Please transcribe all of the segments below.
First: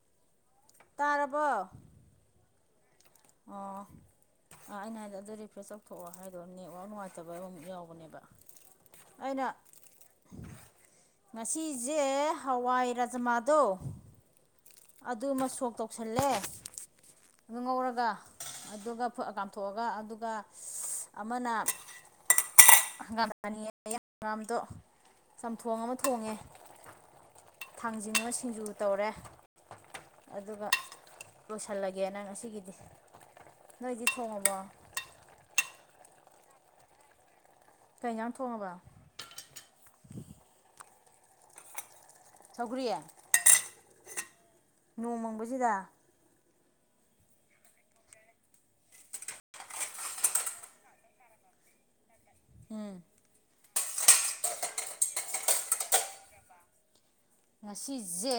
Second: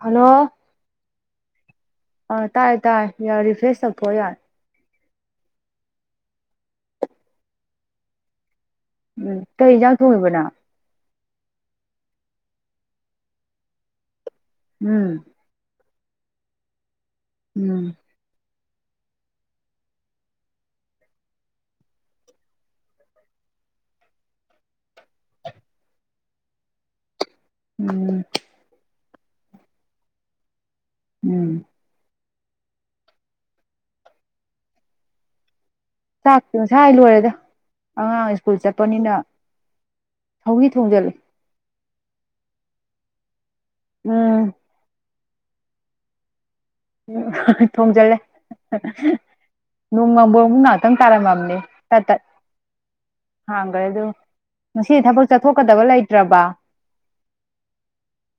hello ꯇꯥꯔꯕ ꯇꯥꯏ ꯇꯥꯏ ꯌꯥꯔ ꯔꯤꯐ꯭ꯔꯦꯁ ꯇꯧꯊꯑꯣ ꯌꯥꯔ ꯑꯗ ꯑꯗꯨ ꯔꯤꯐ꯭ꯔꯦꯁ ꯇꯧꯊꯣꯛꯑꯣ ꯍꯥꯏꯗꯣ ꯅꯦꯠꯋꯥꯛ ꯅꯨꯡꯉꯥꯏꯇꯕ ꯑꯃꯨꯛ ꯌꯥꯎꯕꯅꯦꯕ ꯎꯝ ꯑꯩꯅ ꯀꯩ ꯌꯦꯟꯖꯥꯡ ꯊꯣꯡꯉꯤꯕꯅꯣ ꯉꯁꯤꯁꯦ ꯍꯋꯥꯏ ꯔꯥꯖꯃꯥꯗꯣ ꯎꯝ ꯑꯗꯨꯃ ꯁꯣꯛ ꯇꯧ ꯇꯧꯁꯜꯂꯦ ꯑ ꯎꯝ ꯉꯧꯔꯒ ꯑꯗꯨꯒ ꯀꯥꯝꯊꯣꯛꯑꯒ ꯑꯗꯨꯒ ꯑꯃꯅ ꯍꯪꯒꯥꯝꯅꯤ ꯑ ꯑꯪꯥꯝꯗꯣ ꯆꯝꯊꯣꯡ ꯑꯃ ꯊꯣꯡꯉꯦ ꯎꯝ ꯊꯥꯡꯖꯟꯕ ꯁꯤꯡꯖꯨ ꯇꯧꯔꯦ ꯑꯗꯨꯒ ꯎꯝ ꯂꯣꯏꯁꯤꯜꯂꯒꯦ ꯅꯪ ꯉꯁꯤꯒꯤꯗꯤ ꯅꯣꯏꯗꯤ ꯊꯣꯡꯉꯕꯣ ꯆꯥꯛꯇꯁ ꯍꯥꯏ ꯂꯔꯦꯗ ꯀꯩ ꯏꯟꯖꯥꯡ ꯑꯉꯥꯡ ꯁ꯭ꯀꯨꯜ ꯊꯣꯡꯉꯕ ꯆꯠꯄꯅꯤꯅ ꯊꯧꯤ ꯊꯣꯡꯖꯤꯜꯂ ꯁꯒꯔꯤꯌꯥ ꯎꯝ ꯅꯣꯡꯃꯪꯕꯁꯤꯗ ꯎ ꯊꯣꯡꯖꯜꯂꯦ ꯅꯨꯡ ꯉꯝꯕ ꯑꯃꯨ ꯉꯍꯥꯛꯇꯪ ꯀꯥꯔꯝꯃꯝꯅꯦ ꯇ ꯇꯠ ꯎꯝ ꯈ꯭ꯔꯦ ꯑꯗꯨ ꯉꯁꯤꯗꯤ ꯊꯕꯛ ꯆꯠꯊꯣꯛꯀꯗꯕ ꯂꯩꯇ꯭ꯔꯕ ꯉꯁꯤꯁꯦ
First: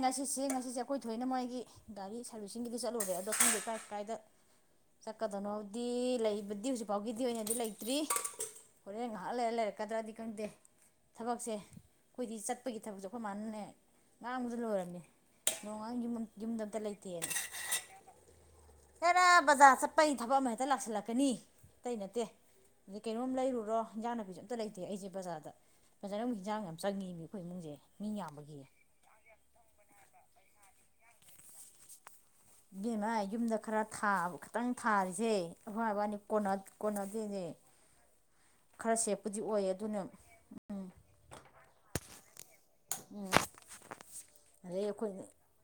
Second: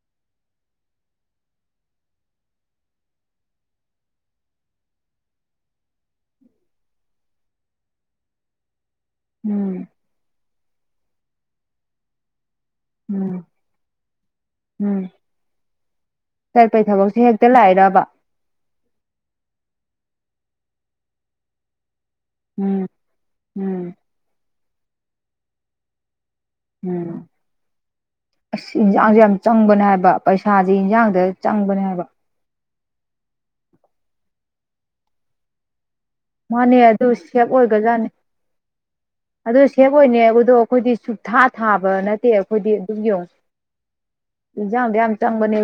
ꯉꯁꯤꯁꯦ ꯉꯁꯤꯁꯦ ꯑꯩꯈꯣꯏ ꯊꯣꯏꯅ ꯃꯣꯏꯒꯤ ꯒꯥꯔꯤ ꯁꯥꯔꯚꯤꯁꯁꯤꯡꯒꯤꯗꯤ ꯆꯠꯂꯨꯔꯦ ꯑꯗꯣ ꯑ ꯀꯀꯥꯏ ꯀꯥꯏꯗ ꯆꯠꯀꯗꯅꯣꯥꯎꯗꯤ ꯂꯩꯕꯗꯤ ꯍꯧꯖꯤꯛ ꯐꯥꯎꯒꯤꯗꯤ ꯑꯣꯏꯅꯗꯤ ꯂꯩꯇ꯭ꯔꯤ ꯍꯣꯔꯦꯟ ꯉꯥꯏꯍꯥꯛ ꯂꯩꯔ ꯎꯝ ꯂꯩꯔꯛꯀꯗ꯭ꯔꯗꯤ ꯈꯪꯗꯦ ꯊꯕꯛꯁꯦ ꯑꯩꯈꯣꯏꯗꯤ ꯆꯠꯄꯒꯤ ꯊꯕꯛ ꯆ ꯎꯝ ꯃꯥꯟꯦ ꯉꯥꯡꯕꯗ ꯎꯝ ꯂꯣꯏꯔꯝꯃꯦ ꯅꯣꯡꯉꯥꯡ ꯌꯨꯝꯗ ꯑꯝꯇ ꯆꯠꯄꯩ ꯊꯕꯛꯁꯦ ꯂꯩꯇꯦꯅ ꯍꯦꯛꯇ ꯂꯥꯛꯏꯔꯕ ꯐꯔꯕꯗꯁꯄꯩ ꯊꯕꯛ ꯑꯃ ꯍꯦꯛꯇ ꯂꯥꯛꯁꯤꯜꯂꯛꯀꯅꯤ ꯑꯇꯩ ꯅꯠꯇꯦ ꯎꯝ ꯑꯗꯩ ꯀꯩꯅꯣꯝ ꯂꯩꯔꯨꯔꯣ ꯎꯝ ꯏꯟꯖꯥꯡ ꯅꯥ ꯄꯤꯖ ꯑꯝꯇ ꯂꯩꯇꯦ ꯑꯩꯁꯦ ꯕꯖꯥꯔꯗ ꯕꯖꯥꯔ ꯑꯃꯛꯤꯟꯖꯥꯡ ꯌꯥꯝ ꯆꯪꯉꯤ ꯃꯤ ꯎꯝ ꯑꯩꯈꯣꯏ ꯏꯃꯨꯡꯁꯦ ꯃꯤ ꯌꯥꯝꯕꯒꯤ ꯑꯁ ꯏꯟꯁꯥꯡꯁꯦ ꯌꯥꯝ ꯆꯪꯕꯅꯦ ꯍꯥꯏꯕ ꯄꯩꯁꯥꯥꯁꯦ ꯏꯟꯁꯥꯡꯗ ꯆꯪꯕꯅꯦ ꯍꯥꯏꯕ ꯌꯦꯅ ꯌꯨꯝꯗ ꯈꯔ ꯊꯥꯕ ꯈꯤꯇꯪ ꯊꯥꯔꯤꯁꯦ ꯑꯐꯕꯥꯅꯤ ꯃꯥꯅꯦ ꯑꯗꯨ ꯁꯦꯞ ꯑꯣꯏꯒꯖꯥꯠꯅꯤ ꯈꯔ ꯁꯦꯞꯄꯨꯗꯤ ꯑꯗꯨ ꯑꯣꯏ ꯑꯗꯨꯅ ꯁꯦꯣꯏꯅꯦꯕꯗꯣ ꯑꯩꯈꯣꯏꯗꯤ ꯁꯨꯊꯥ ꯊꯥꯕ ꯅꯠꯇꯦ ꯌꯦꯣ ꯑꯗꯩ ꯏꯟꯖꯥꯡꯗ ꯌꯥꯝ ꯑꯩꯈꯣꯏ ꯆꯪꯕꯅꯦ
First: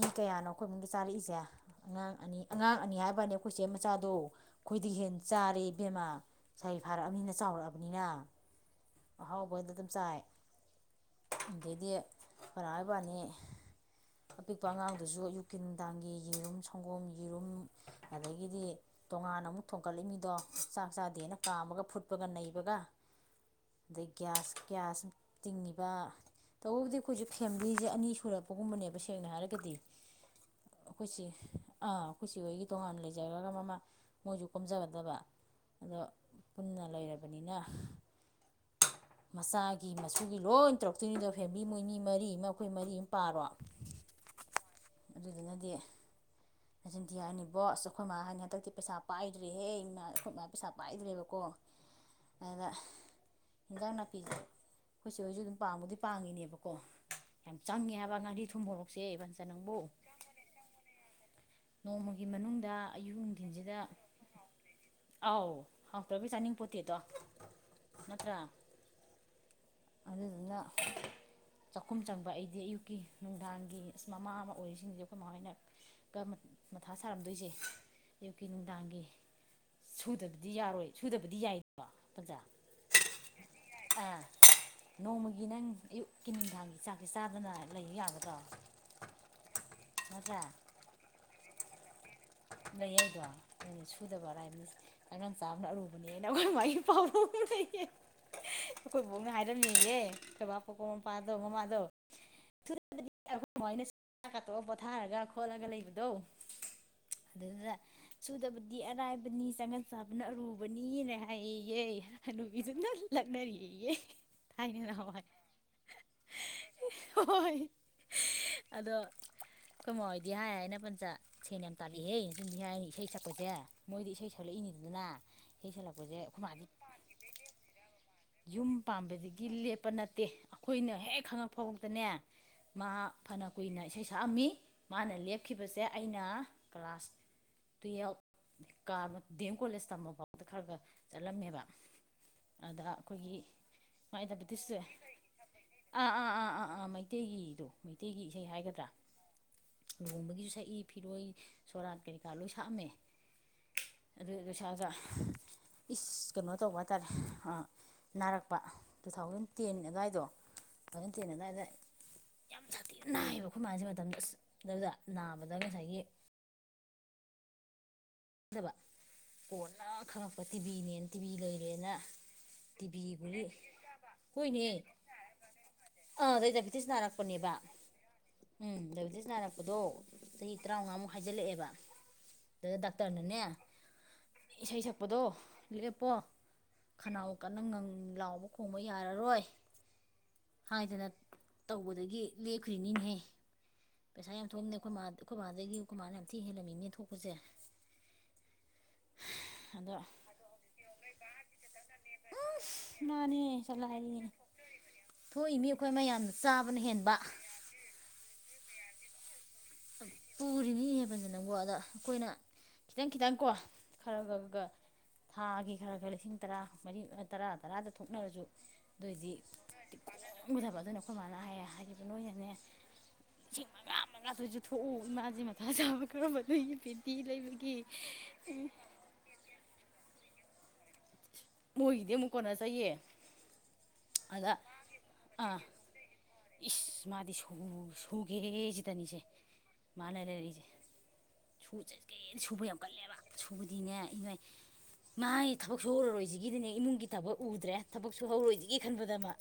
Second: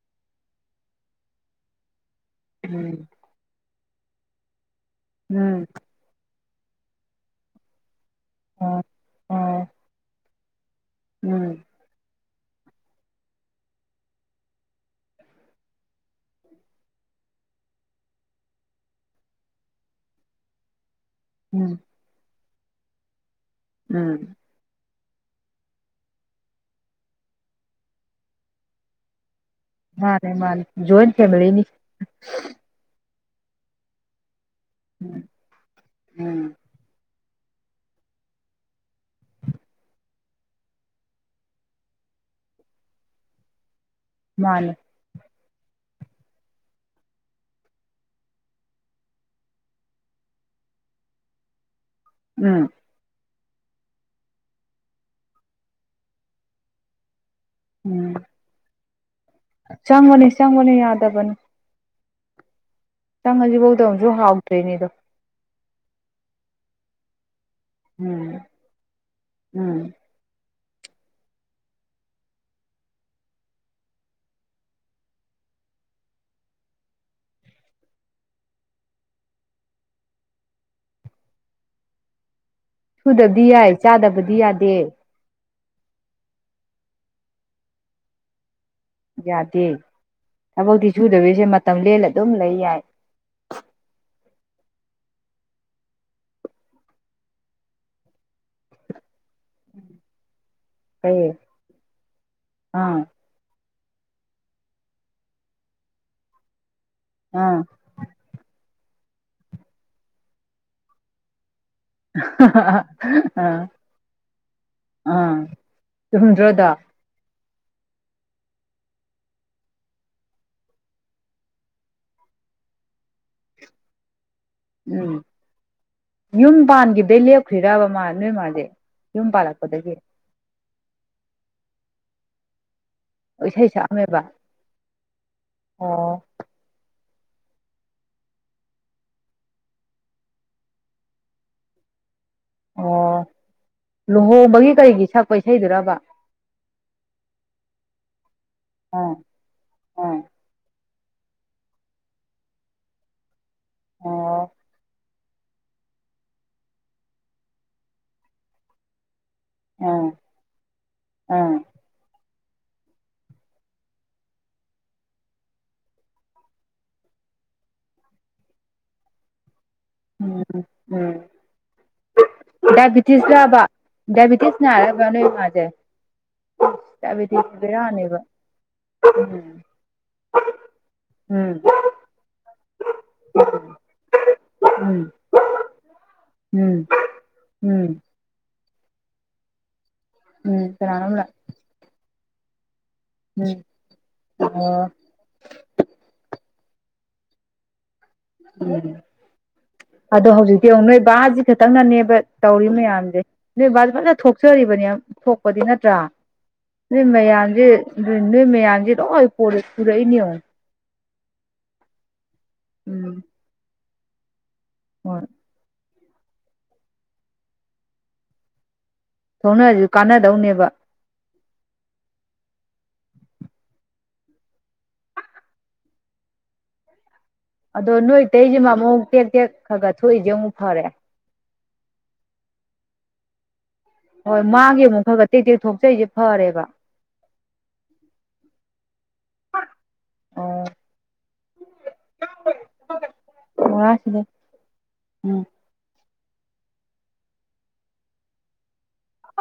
ꯃꯤ ꯀꯌꯥꯅꯣ ꯑꯩꯈꯣꯏ ꯃꯅꯨꯡꯗꯗ ꯆꯥꯔꯛꯏꯁꯦ ꯑꯉꯥꯡ ꯑꯅꯤ ꯑꯉꯥꯡ ꯎꯝ ꯑꯅꯤ ꯍꯥꯏꯕꯅꯤ ꯑꯩꯈꯣꯏꯁꯦ ꯃꯆꯥꯗꯣ ꯑꯩꯈꯣꯏꯗꯤ ꯍꯦꯟꯅ ꯎꯝ ꯆꯥꯔꯦ ꯕꯦꯃꯥ ꯁꯥꯩ ꯐꯥꯔꯛꯑꯕꯅꯤꯅ ꯆꯥꯎꯔꯛꯑꯕꯅꯤꯅ ꯑꯣ ꯑꯣ ꯑꯍꯥꯎꯕꯗ ꯑꯗꯨꯝ ꯆꯥꯏ ꯎꯝ ꯗꯒꯤꯗꯤ ꯀꯥꯥꯕꯥꯥꯅꯤ ꯑꯄꯤꯛꯄ ꯑꯉꯥꯡꯗꯨꯁꯨ ꯌꯨꯀꯤ ꯅꯨꯡꯗꯥꯡꯒꯤ ꯌꯦꯔꯨꯝ ꯁꯪꯒꯣꯝ ꯌꯦꯔꯨꯝ ꯑꯗꯒꯤꯗꯤ ꯇꯣꯉꯥꯟꯅ ꯑꯃꯨꯛ ꯊꯣꯡꯒꯠꯂꯤ ꯃꯤꯗꯣ ꯆꯥꯛ ꯃꯆꯥꯗꯦꯅ ꯎꯝ ꯄꯥꯝꯃꯒ ꯐꯨꯠꯄꯒ ꯅꯩꯕꯒ ꯑꯗꯩ ꯎꯝ ꯒ꯭ꯌꯥꯁ ꯒ꯭ꯌꯥꯁ ꯇꯤꯡꯉꯤꯕ ꯇꯧꯕꯕꯨꯗꯤ ꯑꯩꯈꯣꯏꯁꯨꯦ ꯐꯦꯃꯤꯂꯤꯁꯦ ꯑꯅꯤ ꯁꯨꯔꯛꯄꯒꯨꯝꯕꯅꯦꯕ ꯁꯦꯡꯅ ꯍꯥꯏꯔꯒ ꯃꯥꯅꯦ ꯃꯥꯅꯤꯣꯏꯅ ꯐꯦꯃꯤꯂꯤꯅꯤ ꯃ ꯃꯣꯏꯒꯗꯕ ꯎꯝ ꯑ ꯂꯩ ꯑꯣꯏꯕꯅꯤꯅ ꯃꯆꯥꯒꯤ ꯃꯁꯨꯒꯤ ꯂꯣꯏ ꯇꯧꯔꯛꯇꯣꯏꯅꯤꯗꯣ ꯐꯦꯃꯤꯂꯤ ꯃꯣꯏꯅꯤ ꯃꯔꯤ ꯑꯃ ꯑꯩꯈꯣꯏ ꯃꯔꯤ ꯑꯃ ꯄꯥꯔꯣ ꯃꯥꯅꯦ ꯑꯗꯨꯗꯨꯅꯗꯤ ꯅꯆꯟꯗꯤꯤ ꯍꯥꯏꯅꯤ ꯕꯣ ꯑꯁ ꯑꯩꯈꯣꯏ ꯃꯥ ꯍꯥꯏꯅꯤ ꯍꯟꯗꯛꯇꯤ ꯄꯩꯁꯥ ꯄꯥꯏꯗ꯭ꯔꯦꯍꯦ ꯏꯃ ꯑꯩꯈꯣꯏ ꯃꯥꯥ ꯄꯩꯁꯥ ꯄꯥꯏꯗ꯭ꯔꯦꯕꯀꯣ [unintelligible] ꯑꯗ ꯍꯟꯖꯥꯡ ꯅꯥꯄꯤꯁꯦ ꯑꯩꯈꯣꯏꯁꯨ ꯑꯩꯁꯨ ꯑꯗꯨꯝ ꯄꯥꯝꯕꯨꯗꯤ ꯄꯥꯡꯉꯤꯅꯦꯕꯀꯣ ꯌꯥꯝ ꯆꯪꯉꯦ ꯎꯝ ꯍꯥꯏꯕ ꯉꯥꯔꯤ ꯊꯨꯝꯍꯣꯔꯛꯁꯦ ꯏꯕ ꯆꯪꯕꯅꯤ ꯆꯪꯕꯅꯤ ꯌꯥꯗꯕꯅꯤ ꯅꯣꯡꯃꯒꯤ ꯃꯅꯨꯡꯗ ꯑꯌꯨꯛ ꯅꯨꯡꯊꯤꯟꯁꯤꯗ ꯆꯪꯉꯁꯤꯐꯧꯗ ꯑꯃꯁꯨ ꯍꯥꯎꯗ꯭ꯣꯏꯅꯤꯗꯣ ꯍꯥꯎ ꯄꯕꯤꯁꯥꯅꯤ ꯄꯣꯠꯇ ꯇꯣ ꯎꯝ ꯎꯝ ꯑꯗꯨꯗꯨꯅ [unintelligible] ꯆꯥꯛꯈꯨꯝ ꯆꯪꯕ ꯑꯩꯗꯤ ꯑꯌꯨꯛꯀꯤ ꯅꯨꯡꯗꯥꯡꯒꯤ ꯑ ꯃꯃꯥ ꯑꯃ ꯑꯣꯏꯔꯤꯁꯤꯡꯁꯦ ꯑꯩꯈꯣꯏ ꯃꯃꯣꯏꯅ ꯃꯊꯥ ꯁꯥꯔꯝꯗꯣꯏꯁꯦ ꯑꯌꯨꯛꯀꯤ ꯅꯨꯡꯗꯥꯡꯒꯤ ꯁꯨꯗꯕꯗꯤ ꯌꯥꯔꯣꯏ ꯁꯨꯗꯕꯗꯤ ꯌꯥꯏꯗꯣ ꯄ꯭ꯔꯖꯥ ꯁꯨꯗꯕꯗꯤ ꯌꯥꯏ ꯆꯥꯗꯕꯗꯤ ꯌꯥꯗꯦ ꯑꯩꯒꯤ ꯅꯪ ꯑꯌꯨꯛꯀꯤꯤꯟ ꯅꯨꯡꯗꯥꯡꯒꯤ ꯆꯥꯛꯁꯦ ꯆꯥꯗꯅ ꯂꯩꯕ ꯌꯥꯒꯗ꯭ꯔꯣ ꯌꯥꯗꯦ ꯅꯠꯇ꯭ꯔꯥ ꯊꯕꯛꯇꯤ ꯁꯨꯗꯕꯤꯁꯦ ꯃꯇꯝ ꯂꯦꯜꯂꯗꯤ ꯂꯩꯌꯦꯩꯕ ꯍꯥꯏꯗꯤ ꯁꯨꯗꯕ ꯑꯔꯥꯏ ꯑꯉꯥꯡ ꯆꯥꯕꯅ ꯑꯔꯨꯕꯅꯦꯅ ꯑꯩꯈꯣꯏ ꯃꯥꯒꯤ ꯄꯥꯎꯈꯣꯏ ꯊꯕꯣꯛꯅ ꯍꯥꯏꯔꯝꯃꯤꯍꯦ ꯊꯣꯏꯕꯥꯥꯛꯄꯣꯛꯀ ꯐꯩ ꯃꯄꯥꯗꯣ ꯃꯃꯥꯗꯣ ꯑꯥ ꯣꯏꯅ ꯆꯥꯛ ꯀꯥꯇꯣꯛ ꯄꯣꯊꯥꯔꯒ ꯈꯣꯠꯂꯒ ꯂꯩꯕꯗꯣ ꯑꯥ ꯑꯗꯨꯗꯨꯅ ꯁꯨꯗꯕꯗꯤ ꯑꯔꯥꯏꯕꯅꯤ ꯆꯪꯒꯟ ꯆꯥꯕꯅ ꯑꯔꯨꯕꯅꯤꯅ ꯍꯥꯏꯌꯦ ꯅꯨꯄꯤ ꯁꯨꯝꯅ ꯑꯥ ꯂꯛꯅꯔꯤꯌꯦꯌꯦ ꯊꯥꯏꯅ ꯅꯋꯥꯏ ꯊꯍꯨꯝꯟꯗ꯭ꯔꯗ ꯍꯣꯏ ꯑꯗꯣ ꯑꯩꯈꯣꯏ ꯃꯣꯣꯏꯗꯤ ꯍꯥꯏ ꯍꯥꯏꯅ ꯄꯖ ꯁꯦꯟ ꯌꯥꯝ ꯇꯥꯜꯂꯤꯛꯑꯍꯦ ꯁꯨꯝꯗꯤ ꯍꯥꯏꯅꯤ ꯏꯁꯩ ꯁꯛꯄꯁꯦ ꯃꯣꯏꯗꯤ ꯏꯁꯩ ꯁꯛꯦ ꯎꯝ ꯌꯨꯝ ꯃꯥꯗꯤ ꯄꯥꯟꯗꯩ ꯂꯦꯞꯈ꯭ꯔꯤꯗꯕ ꯃꯥꯁꯦ ꯌꯨꯝ ꯌꯨꯝ ꯄꯥꯝꯕꯗꯒꯤ ꯂꯦꯞꯄ ꯄꯥꯜꯂꯛꯄꯗꯒꯤ ꯅꯠꯇꯦ ꯑꯩꯈꯣꯏꯅ ꯍꯦꯛ ꯈꯉꯛꯐꯥꯎꯛꯇꯅꯦ ꯃꯥ ꯐꯅ ꯀꯨꯏꯅ ꯏꯁꯩ ꯁꯛꯑꯝꯃꯤ ꯃꯥꯅ ꯂꯦꯞꯈꯤꯕꯁꯦ ꯑꯣ ꯑꯩꯅ ꯀ꯭ꯂꯥꯁ ꯇꯨꯌꯦꯜꯐ ꯀꯥ ꯗꯤ ꯑꯦꯝ ꯀꯣꯂꯦꯖ ꯇꯝꯃ ꯐꯥꯎꯕꯗ ꯈꯔ ꯈꯔ ꯆꯠꯂꯝꯃꯦꯕ ꯑꯗ ꯑꯣ ꯑꯩꯈꯣꯏꯒꯤ ꯂꯨꯍꯣꯡꯕꯒꯤ ꯃꯥꯥꯏꯗꯥꯏꯕꯦꯇꯤꯁꯁꯦ ꯀꯔꯤꯒꯤ ꯁꯛꯄ ꯏꯁꯩꯗꯨꯔꯕ ꯑꯥ ꯑꯥ ꯑꯥ ꯑꯥ ꯑꯥ ꯃꯩꯇꯩꯒꯤꯗꯣ ꯃꯩꯇꯩ ꯃꯩꯇꯩꯒꯤ ꯏꯁꯩ ꯍꯥꯏꯒꯗ꯭ꯔꯥ ꯑꯥ ꯑꯥ ꯂꯨꯍꯣꯡꯕꯒꯤꯁꯨ ꯁꯛꯏ ꯐꯤꯔꯣꯏ ꯁꯣꯔꯥꯠ ꯀꯩꯀꯥ ꯂꯣꯏ ꯁꯥꯛꯑꯝꯃꯦ ꯑꯗꯨ ꯑꯣ ꯑꯗꯨ ꯁꯥ ꯏꯁ ꯀꯩꯅꯣ ꯇꯧꯕ ꯍꯥꯏ ꯇꯥꯔꯦ ꯅꯥꯔꯛꯄ ꯇꯨ ꯊꯥꯎꯖꯟ ꯇꯦꯟ ꯑꯥ ꯑꯗꯨꯋꯥꯏꯗꯣ ꯑꯗꯨꯅ ꯇꯦꯟ ꯑꯥ ꯑꯗꯨꯗꯥꯋꯥꯏꯗ ꯌꯥꯝ ꯁꯥꯊꯤꯅ ꯅꯥꯏꯌꯦꯕ ꯑꯩꯈꯣꯏ ꯃꯥꯁꯦ ꯃꯇꯝꯗꯨ ꯑꯗꯨꯗ ꯅꯥꯕꯗ ꯉꯁꯥꯏꯒꯤ ꯈꯪꯗꯕ ꯀꯣꯟꯅ ꯈꯪꯉꯛꯄ ꯎꯝ ꯇꯤꯚꯤꯅꯦꯅ ꯇꯤꯚꯤ ꯂꯩꯔꯦꯅ ꯇꯤꯕꯤ ꯒꯨꯂꯤ ꯗꯥꯏꯕꯤꯇꯤꯁꯕ ꯍꯣꯏꯅꯦ ꯗꯥꯏꯕꯤꯇꯤꯁꯅ ꯍꯥꯏꯔꯕ ꯅꯣꯏ ꯃꯥꯁꯦ ꯑꯥ ꯗꯥꯏꯕꯦꯇꯤꯁ ꯅꯥꯔꯛꯄꯅꯦꯕ ꯇꯕꯗꯤꯕꯤꯔꯥꯅꯦꯕ ꯎꯝ ꯗꯥꯏꯕꯦꯇꯤꯁ ꯅꯥꯔꯛꯄꯗꯣ ꯆꯍꯤ ꯇꯔꯥꯃꯉꯥꯃꯨꯛ ꯎꯝ ꯍꯥꯏꯖꯤꯜꯂꯛꯑꯦꯕ ꯇꯅꯅꯦ ꯏꯁꯩ ꯎꯝ ꯁꯛꯄꯗꯣ ꯂꯦꯞꯄꯣ ꯎꯝ ꯈꯅꯥꯎ ꯀꯟꯅ ꯎꯝ ꯉꯪ ꯂꯥꯎꯕ ꯊꯣꯡꯕ ꯌꯥꯔꯔꯣꯏ ꯎꯝ ꯍꯥꯏꯗꯅ ꯀꯅꯥꯅꯣꯝ ꯂꯥꯛ ꯇꯧꯕꯗꯒꯤ ꯂꯦꯞ ꯁꯀ꯭ꯔꯤꯅꯤꯡ ꯍꯥꯏ ꯎꯝ ꯄꯩꯁꯥ ꯌꯥꯝ ꯊꯣꯛꯣꯡꯝꯃꯦ ꯑꯣ ꯑꯩꯈꯣꯏ ꯃꯥ ꯑꯩꯈꯣꯏ ꯃꯥꯕꯥꯗꯒꯤ ꯑꯩꯈꯣꯏ ꯃꯥꯅ ꯌꯥꯝ ꯊꯤ ꯍꯦꯜꯂꯅꯤ ꯃꯤꯅꯤ ꯊꯣꯒꯖꯦ ꯎꯝ ꯑꯗꯣ ꯍꯧꯖꯤꯛꯇꯤ ꯑꯃꯨꯛ ꯅꯣꯏ ꯕꯥꯁꯤ ꯈꯛꯇꯪꯅꯅꯦꯕ ꯇꯧꯔꯤ ꯃꯌꯥꯝꯁꯦ ꯃꯥꯅꯦ ꯅꯣꯏ ꯕꯥꯁ ꯐꯖꯅ ꯆꯠꯂꯥꯏꯔꯤꯅꯦ ꯊꯣꯛꯆ ꯁꯔꯤꯕꯅꯤ ꯊꯣꯛꯄꯗꯤ ꯊꯣꯛꯏꯃꯤ ꯑꯩꯈꯣꯏ ꯅꯠꯇ꯭ꯔꯥ ꯑꯃ ꯌꯥꯝꯅ ꯆꯥꯕꯅ ꯑꯗꯨ ꯍꯦꯟꯕ ꯃꯌꯥꯝꯁꯦ ꯅꯣꯏ ꯃꯌꯥꯝꯖꯦ ꯂꯣꯏ ꯄꯨꯔꯦ ꯄꯨꯔꯛꯏꯅꯤ ꯌꯦꯡꯉꯨ ꯅꯪꯒꯣ ꯑꯗ ꯑꯩꯈꯣꯏꯅ ꯈꯤꯇꯪ ꯎꯝ ꯈꯤꯇꯪꯀꯣ ꯈꯔ ꯈꯔꯒ ꯍꯣꯏ ꯊꯥꯒꯤ ꯈꯔ ꯈꯔ ꯂꯤꯁꯤꯡ ꯇꯔꯥ ꯃꯔꯤ ꯇꯔꯥ ꯇꯔꯥꯗ ꯊꯣꯛꯅꯔꯁꯨ ꯑꯗꯨꯑꯣꯏꯗꯤ ꯁꯣꯡꯅꯔꯁꯨ ꯀꯥꯟꯅꯗꯧꯅꯦꯕ ꯍꯥꯏꯈꯤꯕ ꯅꯣꯏꯅꯅꯦ ꯏꯁꯤꯡ ꯃꯉꯥ ꯃꯉꯁꯨ ꯊꯣꯛꯎ ꯃꯥꯅꯥꯖꯤ ꯃꯊꯥ ꯆꯥꯕ ꯈꯔꯝꯕ ꯅꯣꯏ ꯑꯗꯣ ꯅꯣꯏꯇꯩꯁꯤꯃ ꯑꯃꯨ ꯇꯦꯛ ꯇꯦꯛ ꯈꯔ ꯈꯔ ꯊꯣꯛꯏꯁꯦ ꯑꯃꯨꯛ ꯐꯔꯦ ꯃꯣꯏꯒꯤꯗꯤ ꯑꯃꯨꯛ ꯀꯣꯟꯅ ꯆꯌꯦ ꯍꯣꯏ ꯃꯥꯒꯤꯦ ꯑꯃꯨꯛ ꯈꯔꯒ ꯇꯦꯛ ꯇꯦꯛ ꯊꯣꯛꯆꯔꯤꯁꯦ ꯐ ꯏꯁ ꯃꯥꯗꯤ ꯁꯨꯒꯦ ꯁꯤꯗꯅꯤꯁꯦ ꯃꯅꯔꯦꯅꯤꯁꯦ ꯑꯣ ꯁ ꯀꯩꯅ ꯁꯨꯕ ꯌꯥꯝ ꯀꯜꯂꯦꯕ ꯁꯨꯕꯗꯤꯅꯦ ꯏ ꯃꯣꯔꯥꯁꯤꯗ ꯅꯣꯏ ꯎꯝ ꯉꯥꯏ ꯊꯕꯛ ꯁꯣꯔꯔꯣꯏꯁꯤ ꯒꯤꯗꯤꯅꯦ ꯏꯃꯨꯡꯒꯤ ꯊꯕꯛ ꯎꯗ꯭ꯔꯦ ꯊꯕꯛꯁꯨ ꯍꯧꯔꯣꯏꯁꯤꯒꯦ ꯈꯟꯕꯗ ꯑꯃ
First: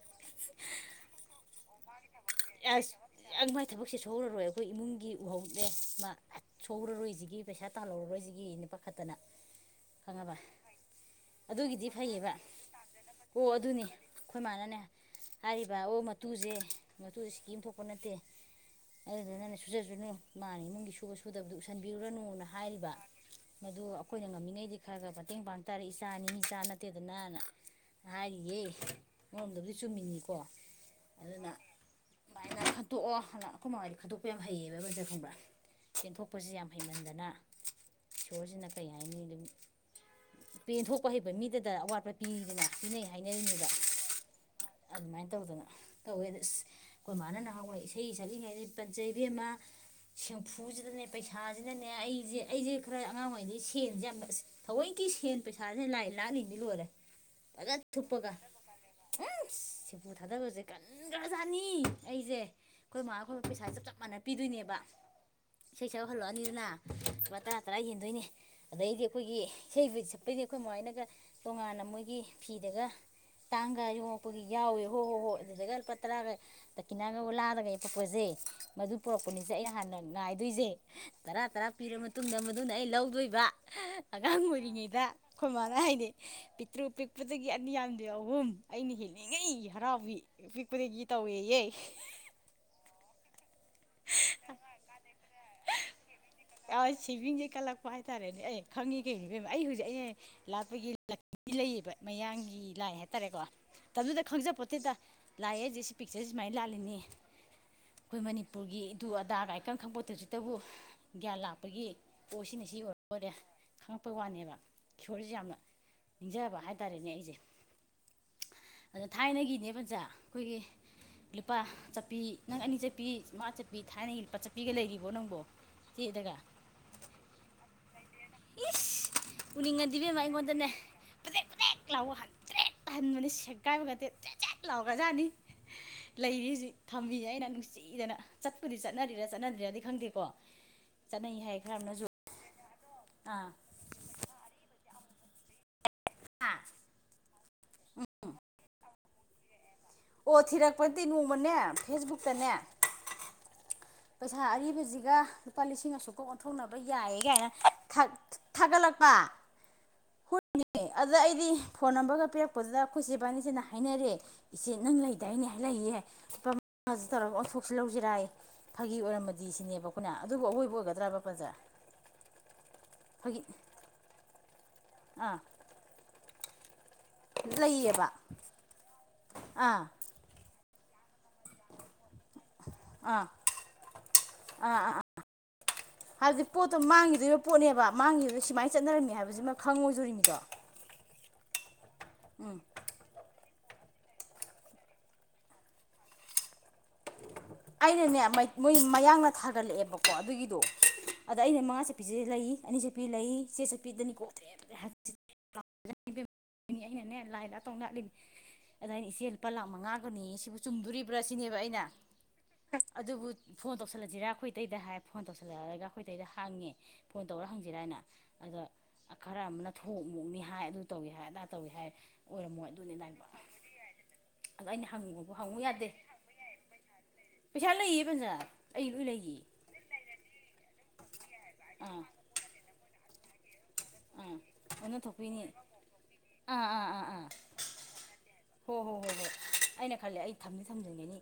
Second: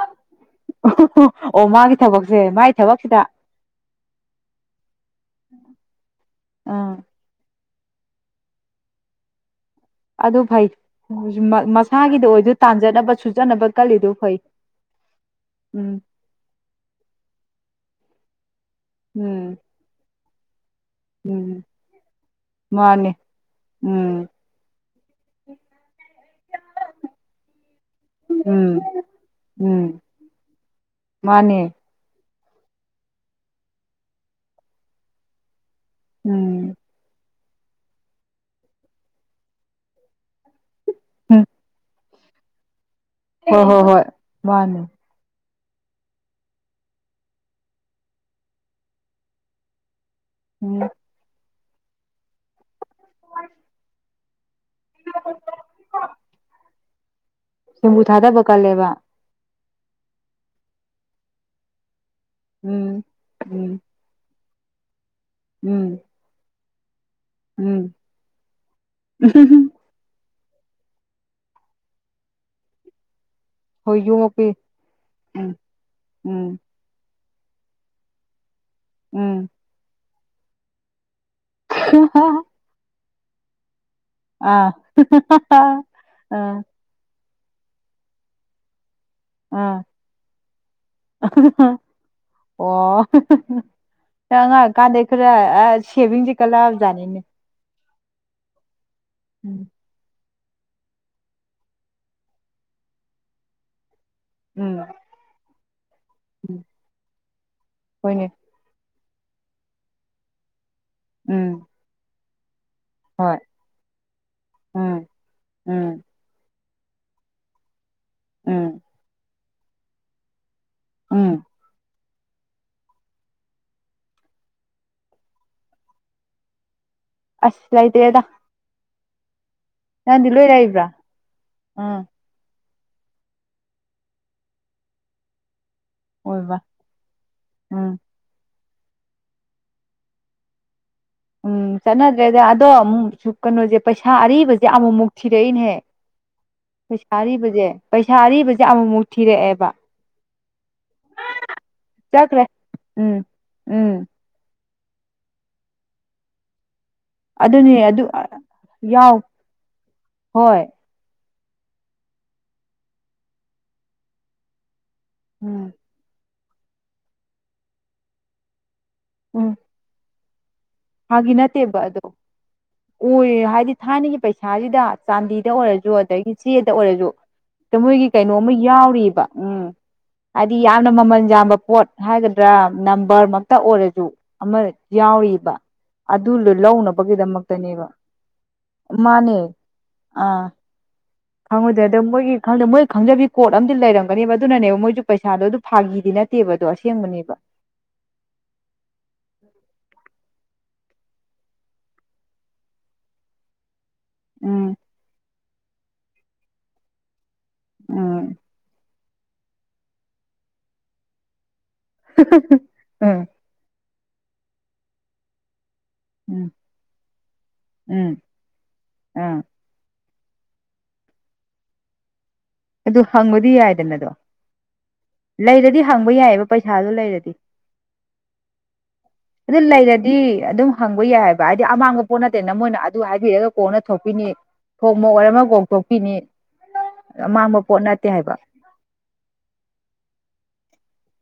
ꯑꯣ ꯃꯥꯒꯤ ꯊꯕꯛꯁꯦ ꯃꯥꯏ ꯊꯕꯛꯁꯤꯗ ꯌꯥꯝ ꯃꯥꯏ ꯊꯕꯛꯁꯦ ꯁꯧꯔꯔꯣꯏ ꯑꯩꯈꯣꯏ ꯏꯃꯨꯡꯒꯤ ꯎꯍꯧꯅꯦ ꯃꯥ ꯎꯝ ꯁꯧꯔꯔꯣꯏꯁꯤꯒꯤ ꯄꯩꯁꯥ ꯇꯥꯜꯍꯔꯔꯣꯏꯁꯤꯒꯤ ꯏ ꯅꯨꯄꯥꯈꯛꯇꯅ ꯈꯪꯉꯕ ꯑꯗꯨ ꯐꯩ ꯑꯗꯨꯒꯤꯗꯤ ꯃꯁꯥꯒꯤꯗ ꯐꯩꯌꯦꯕ ꯑꯣꯏꯁꯨ ꯇꯥꯟꯖꯅꯕ ꯑꯣ ꯁꯨꯖꯅꯕ ꯑꯗꯨꯅꯦ ꯀꯜꯂꯤꯗꯨ ꯐꯩ ꯑꯩꯈꯣꯏ ꯏ ꯃꯥꯅꯅꯦ ꯍꯥꯏꯔꯤꯕ ꯎꯝ ꯑꯣ ꯃꯇꯨꯁꯦ ꯃꯨꯗ ꯏꯁꯀꯤꯦꯝ ꯊꯣꯛꯄ ꯅꯠꯇꯦ ꯎꯝ ꯑꯗꯨꯗꯨꯅꯅꯦ ꯁꯨꯖ ꯁꯨꯅꯨ ꯃꯥꯅꯤ ꯏꯃꯨꯡꯒꯤ ꯁꯨꯕ ꯁꯨꯗꯕꯗ ꯎꯝ ꯎꯁꯟꯕꯤꯔꯨꯔꯅꯨꯅ ꯍꯥꯏꯔꯤꯕ ꯃꯥꯅꯦ ꯃꯗꯨ ꯑꯩꯈꯣꯏꯅ ꯎꯝ ꯉꯝꯃꯤꯉꯩꯗꯤ ꯈꯔ ꯈꯔ ꯃꯇꯦꯡ ꯄꯥꯡꯇꯥꯔꯦ ꯏꯆꯥꯅꯤꯆꯥ ꯅꯠꯇꯦꯗꯅꯅ ꯍꯥꯏꯔꯤꯌꯦꯦ ꯎꯝ ꯃꯣꯝꯗꯕꯨꯗꯤ ꯎꯝ ꯆꯨꯝꯃꯤꯅꯤꯀꯣ ꯑꯗꯨꯅ ꯃꯥꯅꯦ ꯑꯗꯨꯃꯥꯏꯅ ꯈꯠꯇꯣꯛꯑꯣꯅ ꯑꯩꯈꯣꯏ ꯃꯉꯥꯏꯗ ꯈꯠꯇꯣꯛꯄ ꯌꯥꯝ ꯍꯩꯌꯦꯕ ꯃꯟꯖ ꯈꯪꯕ꯭ꯔꯥ ꯇꯦꯟꯊꯣꯛꯄꯁꯤ ꯌꯥꯝ ꯎꯝ ꯍꯩꯃꯟꯗꯅ ꯏꯁꯣꯔꯁꯤꯅ ꯀꯩ ꯍꯥꯏꯅꯤ ꯑꯗꯨꯝ ꯄꯦꯟꯊꯣꯛꯄ ꯍꯩꯕ ꯃꯤꯗꯨꯗ ꯑꯋꯥꯠꯄ ꯄꯤꯗꯅ ꯄꯤꯅꯩ ꯍ ꯍꯥꯏꯅꯔꯤꯅꯦꯕ ꯍꯣ ꯍꯣꯏ ꯋꯥꯅꯦ ꯑꯗꯨꯃꯥꯏꯅ ꯇꯧꯗꯅ ꯇꯧꯋꯦ ꯑꯁ ꯈꯣꯏ ꯃꯥꯅ ꯅꯍꯥꯟꯋꯥ ꯏꯁꯩ ꯁꯛꯂꯤꯉꯩꯗ ꯄꯟꯆ ꯏꯕꯦꯃ ꯎꯝ ꯁꯦꯡꯐꯨꯁꯤꯗꯅꯦ ꯄꯩꯁꯥꯁꯤꯅꯅꯦ ꯑꯩꯁꯦ ꯑꯩꯁꯦ ꯈꯔ ꯑꯉꯥꯡ ꯑꯣꯏꯉꯩ ꯁꯦꯟꯁꯦ ꯌꯥꯝ ꯑꯁ ꯊꯑꯣꯏꯀꯤ ꯁꯦꯟ ꯄꯩꯁꯥꯥꯁꯦ ꯂꯥꯏ ꯂꯥꯠꯂꯤꯅꯤ ꯂꯣꯏꯔꯦ ꯕꯨꯨ [inaudible] ꯊꯥꯗꯕ ꯀꯜꯂꯦꯕ ꯁꯦꯕꯨꯨ ꯊꯥꯗꯕꯁꯦ ꯀꯟ ꯒ꯭ꯔꯖꯥꯠꯅꯤ ꯑꯩꯁꯦ ꯎꯝ ꯑꯩꯈꯣꯏꯃꯥ ꯑꯩꯈꯣꯏꯕ ꯄꯩꯁꯥꯁꯦ ꯎꯝ ꯆꯞ ꯆꯞ ꯃꯥꯟꯅ ꯄꯤꯗꯣꯏꯅꯦꯕ ꯏꯁꯩ ꯎꯝ ꯁꯛ ꯍꯜꯂꯛꯑꯅꯤꯗꯅ ꯂꯨꯄꯥ ꯇꯔꯥ ꯇꯔꯥ ꯎꯝ ꯌꯦꯟꯗꯣꯏꯅꯦ ꯑꯗꯩꯗꯤ ꯑꯩꯈꯣꯏꯒꯤ ꯏꯁꯩꯕꯨ ꯑꯗꯩꯗꯤ ꯈꯣꯏ ꯃꯃꯥꯏꯅꯒ ꯇꯣꯉꯥꯟꯅ ꯃꯣꯏꯒꯤ ꯐꯤꯗꯒ ꯇꯥꯡꯒ ꯍꯣꯏ ꯌꯣꯃꯛꯄꯒꯤ ꯌꯣꯝꯃꯛꯄꯤ ꯌꯥꯎꯋꯦ ꯍꯣꯏ ꯍꯣ ꯍꯣ ꯎꯝ ꯑꯗꯨꯗꯃ ꯂꯨꯕ ꯇꯔꯥꯒ ꯎꯝ ꯗꯀꯤꯅ ꯅꯪꯉ ꯂꯥꯗꯒꯩ ꯑꯩ ꯄꯛꯄꯁꯦ ꯃꯗꯨ ꯎꯝ ꯄꯔꯛꯄꯅꯤꯁꯦ ꯑꯩꯅ ꯍꯥꯟꯅ ꯉꯥꯏꯗꯣꯏꯁꯦ ꯇꯔꯥ ꯇꯔꯥ ꯄꯤꯔ ꯃꯇꯨꯡꯗ ꯃꯗꯨꯅ ꯑꯩ ꯂꯧꯗꯣꯏꯕ ꯑꯉꯥꯡ ꯑꯥ ꯑꯣꯏꯔꯤꯉꯩꯗ ꯑꯩꯈꯣꯏ ꯃꯥꯅ ꯍꯥꯏꯗꯤ ꯑꯥ ꯄꯤꯛꯇ꯭ꯔꯨꯛ ꯄꯤꯛꯄꯗꯒꯤ ꯑꯅꯤ ꯌꯥꯝꯗ ꯑꯍꯨꯝ ꯑꯩꯅ ꯍꯦꯜꯂꯤꯉꯩ ꯍꯔꯥꯎꯕꯤ ꯄꯤꯛꯄꯗꯒꯤ ꯇꯧꯋꯦꯌꯦ ꯋꯥ ꯆꯉ ꯀꯥꯟꯗꯔꯦ ꯁꯦꯕꯤ ꯑ ꯁꯤꯚꯤꯡꯁꯦ ꯀꯜꯂꯛꯄ ꯍꯥꯏꯇꯥꯔꯦꯅꯦ ꯑꯦ ꯈꯪꯉꯤ ꯀꯩ ꯑꯩ ꯎꯝ ꯍꯧꯖꯤꯛ ꯑꯩ ꯂꯥꯠꯄꯒꯤ ꯂ ꯂꯩꯌꯦꯕ ꯃꯌꯥꯡꯒꯤ ꯂꯥꯏ ꯍꯥꯏꯇꯥꯔꯦꯀꯣ ꯇ ꯑꯗꯨꯗ ꯎꯝ ꯈꯪꯖꯄꯣꯠꯇꯩꯗ ꯂꯥꯛꯑꯦꯁꯦ ꯁꯤ ꯄꯤꯛꯆꯔꯁꯦ ꯁꯨꯃꯥꯏꯅ ꯎꯝ ꯂꯥꯜꯂꯤꯅꯦ ꯑꯩꯈꯣꯏ ꯍꯣꯏꯅꯦ ꯃꯅꯤꯄꯨꯔꯒꯤ ꯑꯗꯨ ꯑꯗꯥꯒ ꯏꯀꯪ ꯈꯪꯄꯗꯁꯤꯇꯕꯨ ꯒ꯭ꯌꯥꯟ ꯎꯝ ꯂꯥꯛꯄꯒꯤ ꯄ ꯁꯤꯅꯤ ꯁꯤ ꯑꯣꯏꯔ ꯑꯣꯏꯔꯦ ꯍꯣꯏ ꯈꯪꯉꯛꯄꯩ ꯋꯥꯅꯦꯕ ꯎꯝ ꯏꯁꯍꯣꯔꯁꯤ ꯌꯥꯝꯅ ꯎꯝ ꯅꯤꯡꯖꯕ ꯍꯥꯏ ꯍꯥꯏꯇꯥꯔꯦꯅꯦ ꯑꯩꯁꯦ ꯎꯝ ꯑꯗ ꯊꯥꯏꯅꯒꯤꯅꯦ ꯄꯖꯥ ꯈꯣꯏꯒꯤ ꯎꯝ ꯂꯨꯄꯥ ꯆꯠ ꯆꯠꯄꯤ ꯅꯪ ꯑꯅꯤ ꯆꯠꯄꯤ ꯃꯥ ꯆꯠꯄꯤ ꯊꯥꯏꯅꯒꯤ ꯂꯨꯄ ꯆꯠꯄꯤꯒ ꯂꯩꯔꯤꯕꯣ ꯅꯪꯕꯣ ꯇꯦꯗꯒ ꯑꯁ ꯂꯩꯇ꯭ꯔꯦꯗ ꯏꯁ ꯎꯅꯤꯡꯉꯗꯤꯕꯦꯝꯃ ꯅꯪꯗꯤ ꯂꯣꯏ ꯑꯩꯉꯣꯟꯗꯅꯦ ꯂꯩꯕ꯭ꯔꯥ ꯄꯦꯗꯦꯛ ꯄꯦꯗꯦꯛ ꯎꯝ ꯂꯥꯎꯕ ꯍꯟꯇ꯭ꯔꯦ ꯃ [inaudible] ꯁꯦꯒꯥꯏꯕꯒ ꯆ ꯂꯥꯎꯒꯖꯥꯅꯤ ꯑꯣꯏꯕ ꯂꯩꯔꯤꯁꯤ ꯊꯝꯃꯤꯌꯦ ꯑꯩꯅ ꯎꯝ ꯅꯨꯡꯁꯤꯗꯅ ꯆꯠ ꯀꯨꯗꯤ ꯆꯠꯅꯔꯤꯔꯥ ꯆꯠꯅꯗ꯭ꯔꯤꯔꯗꯤ ꯈꯪꯗꯦꯀꯣ ꯎꯝ ꯆꯠꯅꯗ꯭ꯔꯦꯗ ꯑꯗꯣ ꯑꯃꯨꯛ ꯁ ꯑꯥ ꯀꯩꯅꯣꯁꯦ ꯄꯩꯁꯥ ꯑꯔꯤꯕꯁꯦ ꯑꯃꯨꯛꯃꯨꯛ ꯊꯤꯔꯛꯏꯅꯦꯍ ꯄꯩꯁꯥ ꯑꯔꯤꯕꯁꯦ ꯄꯩꯁꯥ ꯑꯔꯤꯕꯁꯦ ꯑꯃꯃꯨꯛ ꯊꯤꯔꯛꯑꯦꯕ ꯑꯣ ꯊꯤꯔꯛꯄ ꯅꯠꯇꯦ ꯅꯣꯡꯃꯅꯦ ꯆꯠꯈ꯭ꯔꯦ ꯐꯦꯁꯕꯨꯛꯇꯅꯦ ꯎꯝ ꯎꯝ ꯄꯩꯁꯥ ꯑꯔꯤꯕ ꯒ ꯂꯨꯄꯥ ꯂꯤꯁꯤꯡ ꯑꯁꯨꯛꯀ ꯑꯣꯟꯊꯣꯛꯅꯕ ꯌꯥꯌꯦ ꯒꯥꯏꯅ ꯑꯗꯨꯅꯦ ꯑꯗꯨ ꯊꯥꯒꯠꯂꯛꯄ ꯌꯥꯎ ꯍꯣꯏ ꯀꯔꯤ ꯐꯣꯟ ꯅꯝꯕ꯭ꯔꯒ ꯄꯤꯔꯛꯄꯗꯨꯗ ꯑꯩꯈꯣꯏ ꯆꯦ ꯏꯕꯥꯟꯅꯤꯁꯤꯅ ꯍꯥꯏꯅꯔꯦ ꯏꯆꯦ ꯅꯪ ꯂꯩꯗꯥꯏꯅ‌ꯦ ꯎꯝ ꯂꯩꯌꯦ ꯂꯨꯄꯥ ꯃꯉꯥꯁꯨ ꯇꯧꯔꯒ ꯑꯣꯟꯊꯣꯛꯁꯤ ꯂꯧꯁꯤꯔꯥꯌ‌ꯦ ꯐꯥꯒꯤ ꯑꯣꯏꯔꯝꯃꯗꯤ ꯁꯤꯅꯦꯕ ꯑꯩꯈꯣꯏꯅ ꯑꯗꯨꯕꯨ ꯑꯩꯈꯣꯏ ꯐꯒꯤ ꯅꯠꯇꯦꯕ ꯑꯗꯣ ꯑꯣꯏ ꯐꯥꯒꯤ ꯍꯥꯏꯗꯤ ꯊꯥꯏꯅꯒꯤ ꯄꯩꯁꯥꯁꯤꯗ ꯑꯥ ꯆꯥꯟꯗꯤꯗ ꯑꯣꯏꯔꯁꯨ ꯑꯗꯒꯤ ꯆꯦ ꯇ ꯑꯣꯏꯔꯁꯨ ꯃꯣꯏꯒꯤ ꯂꯩꯌꯦꯕ ꯀꯩꯅꯣ ꯑꯃ ꯌꯥꯎꯔꯤꯕ ꯎꯝ ꯑꯥ ꯍꯥꯏꯗꯤ ꯌꯥꯝꯅ ꯃꯃꯜ ꯌꯥꯝꯕ ꯄꯣꯠ ꯍꯥꯏꯒꯗ꯭ꯔꯥ ꯑꯥ ꯑꯥ ꯅꯝꯕꯔ ꯃꯛꯇ ꯑꯣꯏꯔꯁꯨ ꯑꯃ ꯑꯥ ꯑꯥ ꯌꯥꯎꯔꯤꯕ ꯑꯗꯨ ꯍꯥꯏꯕꯗꯤ ꯄꯣꯠꯇꯣ ꯃꯥꯡꯈꯤꯗꯣꯏꯕ ꯄꯣꯠꯅꯦꯕ ꯂꯧꯅꯕꯒꯤꯗꯃꯛꯇꯅꯦꯕ ꯃꯥꯡꯈꯤꯕ ꯁꯨꯃꯥꯏꯅ ꯆꯠꯅꯔꯝꯃꯤ ꯍꯥꯏꯕꯁꯤꯃ ꯈꯪꯉꯨꯗꯣꯔꯤꯅꯤꯗꯣ ꯈꯪꯉ‌ꯣꯏꯗꯦꯏ ꯑꯗꯣ ꯃꯣꯏꯒꯤꯗ ꯃꯣꯏ ꯈꯪꯖꯕꯤ ꯀꯣꯗ ꯑꯃꯗꯤ ꯂꯩꯔꯝ ꯅꯦꯕ ꯑꯗꯨꯅꯅꯦꯕ ꯃꯣꯏꯁꯨ ꯄꯩꯁꯥꯗꯣ ꯑꯗꯨ ꯐꯥꯒꯤꯗꯤ ꯅꯠꯇꯦꯕ ꯑꯗꯨ ꯑꯁꯦꯡꯕꯅꯦꯕ ꯑꯩꯅꯅꯦ ꯃꯣꯏ ꯃꯌꯥꯡꯅ ꯊꯥꯒꯠꯂꯛꯑꯦꯕꯀꯣ ꯑꯗꯨꯒꯤꯗꯣ ꯑꯗ ꯑꯩꯅ ꯃꯉꯥ ꯆꯠꯄꯤꯁꯦ ꯂꯩ ꯑꯅꯤ ꯆꯠꯄꯤ ꯂꯩ ꯆꯦ ꯆꯠꯄꯤꯗꯅꯤꯀꯣ ꯎꯝ ꯑꯩꯅꯅꯦ ꯂꯥꯏ ꯂꯥꯛ ꯇꯧ ꯂꯥꯠꯂꯤꯅꯤ ꯎꯝ ꯑꯗ ꯑꯩꯅꯥ ꯏꯁ ꯏꯆꯦ ꯂꯨꯄꯥ ꯂꯥꯛ ꯃꯉꯥꯒꯅꯤ ꯁꯤꯕꯨ ꯆꯨꯝꯗꯣꯔꯤꯕ꯭ꯔꯥ ꯁꯤꯅꯦꯕ ꯑꯩꯅ ꯑꯗꯨꯕꯨ ꯎꯝ ꯐꯣꯟ ꯇꯧꯁꯜꯂꯖꯤꯔꯥ ꯑꯩꯈꯣꯏ ꯏꯇꯩꯗ ꯍꯥꯏ ꯐꯣꯟ ꯇꯧꯁꯜꯂꯔꯒ ꯑꯩꯈꯣꯏ ꯏꯇꯩꯗ ꯎꯝ ꯍꯪꯉꯦ ꯐꯣꯟ ꯇꯧꯔ ꯍꯪꯁꯤꯔꯥ ꯍꯥꯏꯅ ꯎꯝ ꯑꯗ ꯑꯥ ꯈꯔ ꯑꯃꯅ ꯊꯣꯛ ꯃꯛꯅꯤ ꯍꯥꯏ ꯑꯗꯨ ꯇꯧꯏ ꯍꯥꯏ ꯑꯗꯥ ꯇꯧꯏ ꯍꯥꯏ ꯑꯣꯏꯔꯝꯃꯣꯏ ꯑꯗꯨꯅꯤ ꯑꯗꯨ ꯑꯗꯥꯏꯕ ꯍꯪꯕꯗꯤ ꯌꯥꯏꯗꯅꯗꯣ ꯑꯗ ꯑꯩꯅ ꯍꯪꯉꯨꯕꯕꯨ ꯍꯪꯉꯨ ꯂꯩꯔꯗꯤ ꯌꯥꯗꯦ ꯍꯪꯕ ꯌꯥꯏꯑꯕ ꯄꯩꯁꯥꯗꯣ ꯂꯩꯔꯗꯤ ꯄꯩꯁꯥ ꯂꯩꯌꯦ ꯄꯩꯁꯥ ꯑꯗꯨ ꯂꯩꯔꯗꯤ ꯑꯗꯨꯝ ꯍꯪꯕ ꯌꯥꯏ ꯍꯥꯏꯕ ꯍꯥꯏꯗꯤ ꯑꯥ ꯑꯃꯥꯡꯕ ꯄꯣꯠ ꯅꯠꯇꯦꯅ ꯃꯣꯏꯅ ꯑꯗꯨ ꯍꯥꯏꯕꯤꯔꯒ ꯀꯣꯛ ꯑ‌ꯣꯟꯅ ꯊꯣꯛꯄꯤꯅꯤ ꯑꯥ ꯑꯣꯟꯅ ꯊꯣꯛꯃ‌ꯣꯛ ꯊꯣꯛꯄꯤꯅꯤ ꯑ‌ꯣꯏꯔꯝꯃꯥ ꯀꯣꯛ ꯇ‌ꯣꯛꯄꯤꯅꯤ ꯑꯥ ꯑꯥ ꯑꯥ ꯑꯥ ꯍꯣ ꯍꯣ ꯍꯣꯏ ꯍꯣꯏ ꯑꯩꯅ ꯈꯜꯂꯦ ꯑꯩ ꯊꯝꯗꯤ ꯊꯝꯖꯟꯒꯅꯤ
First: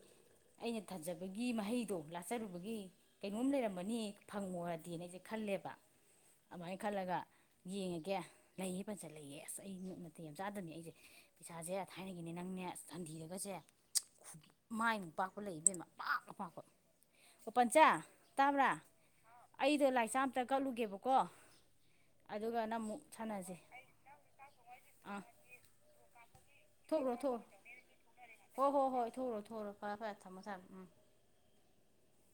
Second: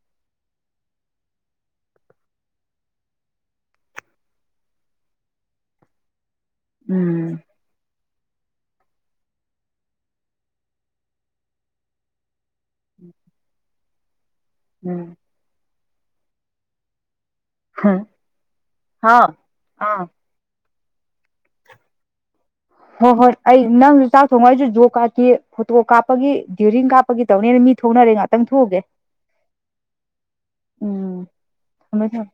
ꯑꯩꯅ ꯊꯝꯖꯕꯒꯤ ꯃꯍꯩꯗꯣ ꯂꯥꯠꯆꯔꯨꯕꯒꯤ ꯀꯩꯅꯣꯝ ꯂꯩꯔꯝꯃꯅꯤ ꯐꯪꯉꯨꯔꯨꯔꯗꯤꯅ ꯑꯩꯁꯦ ꯈꯜꯂꯤ ꯂꯦꯕ [inaudible] ꯑꯗꯨꯃꯥꯏ ꯈꯜꯂꯒ ꯎꯝ ꯌꯦꯡꯒꯦ ꯂꯩꯌꯦ ꯐꯖꯅ ꯂꯩꯌꯦ ꯑꯁ ꯑꯩ ꯅꯛ ꯅꯠꯇꯩ ꯌꯥꯝ ꯆꯥꯗꯝꯅꯤ ꯑꯩꯁꯦ ꯄꯩꯁꯥꯁꯦ ꯊꯥꯏꯅꯒꯤꯅꯦ ꯅꯪꯅꯦ ꯑꯁ ꯒꯥꯟꯗꯤꯗꯒꯁꯦ ꯃꯥꯏꯃꯨꯛ ꯎꯝ ꯄꯥꯛꯄ ꯂꯩꯌ‌ꯦ ꯑꯄꯥꯛ ꯑꯄꯥꯛꯄ ꯑꯣ ꯄꯟꯆꯥ ꯇꯥꯕ꯭ꯔꯥ ꯍꯥꯎ ꯑꯩꯗꯣ ꯑꯥ ꯂꯥꯏ ꯆꯥꯛ ꯑꯝꯇ ꯀꯠꯂꯨꯒꯦꯕꯀꯣ ꯀꯣ ꯍꯣꯏ ꯍꯣꯏ ꯑꯩ ꯅꯪ ꯆꯥꯛ ꯊꯣꯡꯉ‌ꯣ ꯑꯩꯁꯨ ꯖꯣꯕ ꯀꯥ꯭ꯔꯗꯀꯤ ꯐꯣꯇꯣ ꯀꯥꯞꯄꯒꯤ ꯗ꯭ꯌꯨꯔꯤꯡ ꯊ‌ꯣꯛꯎꯔ‌ꯣ ꯀꯥꯞꯄꯒꯤ ꯊꯣꯛꯎꯔꯣ ꯇꯧꯅꯦꯅ ꯃꯤ ꯊꯣꯛꯅꯔꯦ ꯉꯥꯛꯇꯪ ꯍꯣ ꯊꯣꯛꯎꯒꯦ ꯍꯣ ꯍꯣꯏ ꯊꯝꯃ‌ꯦ ꯊꯝꯃ‌ꯦ ꯐꯔꯦ ꯐꯔꯦ ꯊꯝꯃ‌ꯦ ꯊꯝꯃ‌ꯦ ꯎꯝ ꯊꯝꯃꯦ ꯊꯝꯃꯦ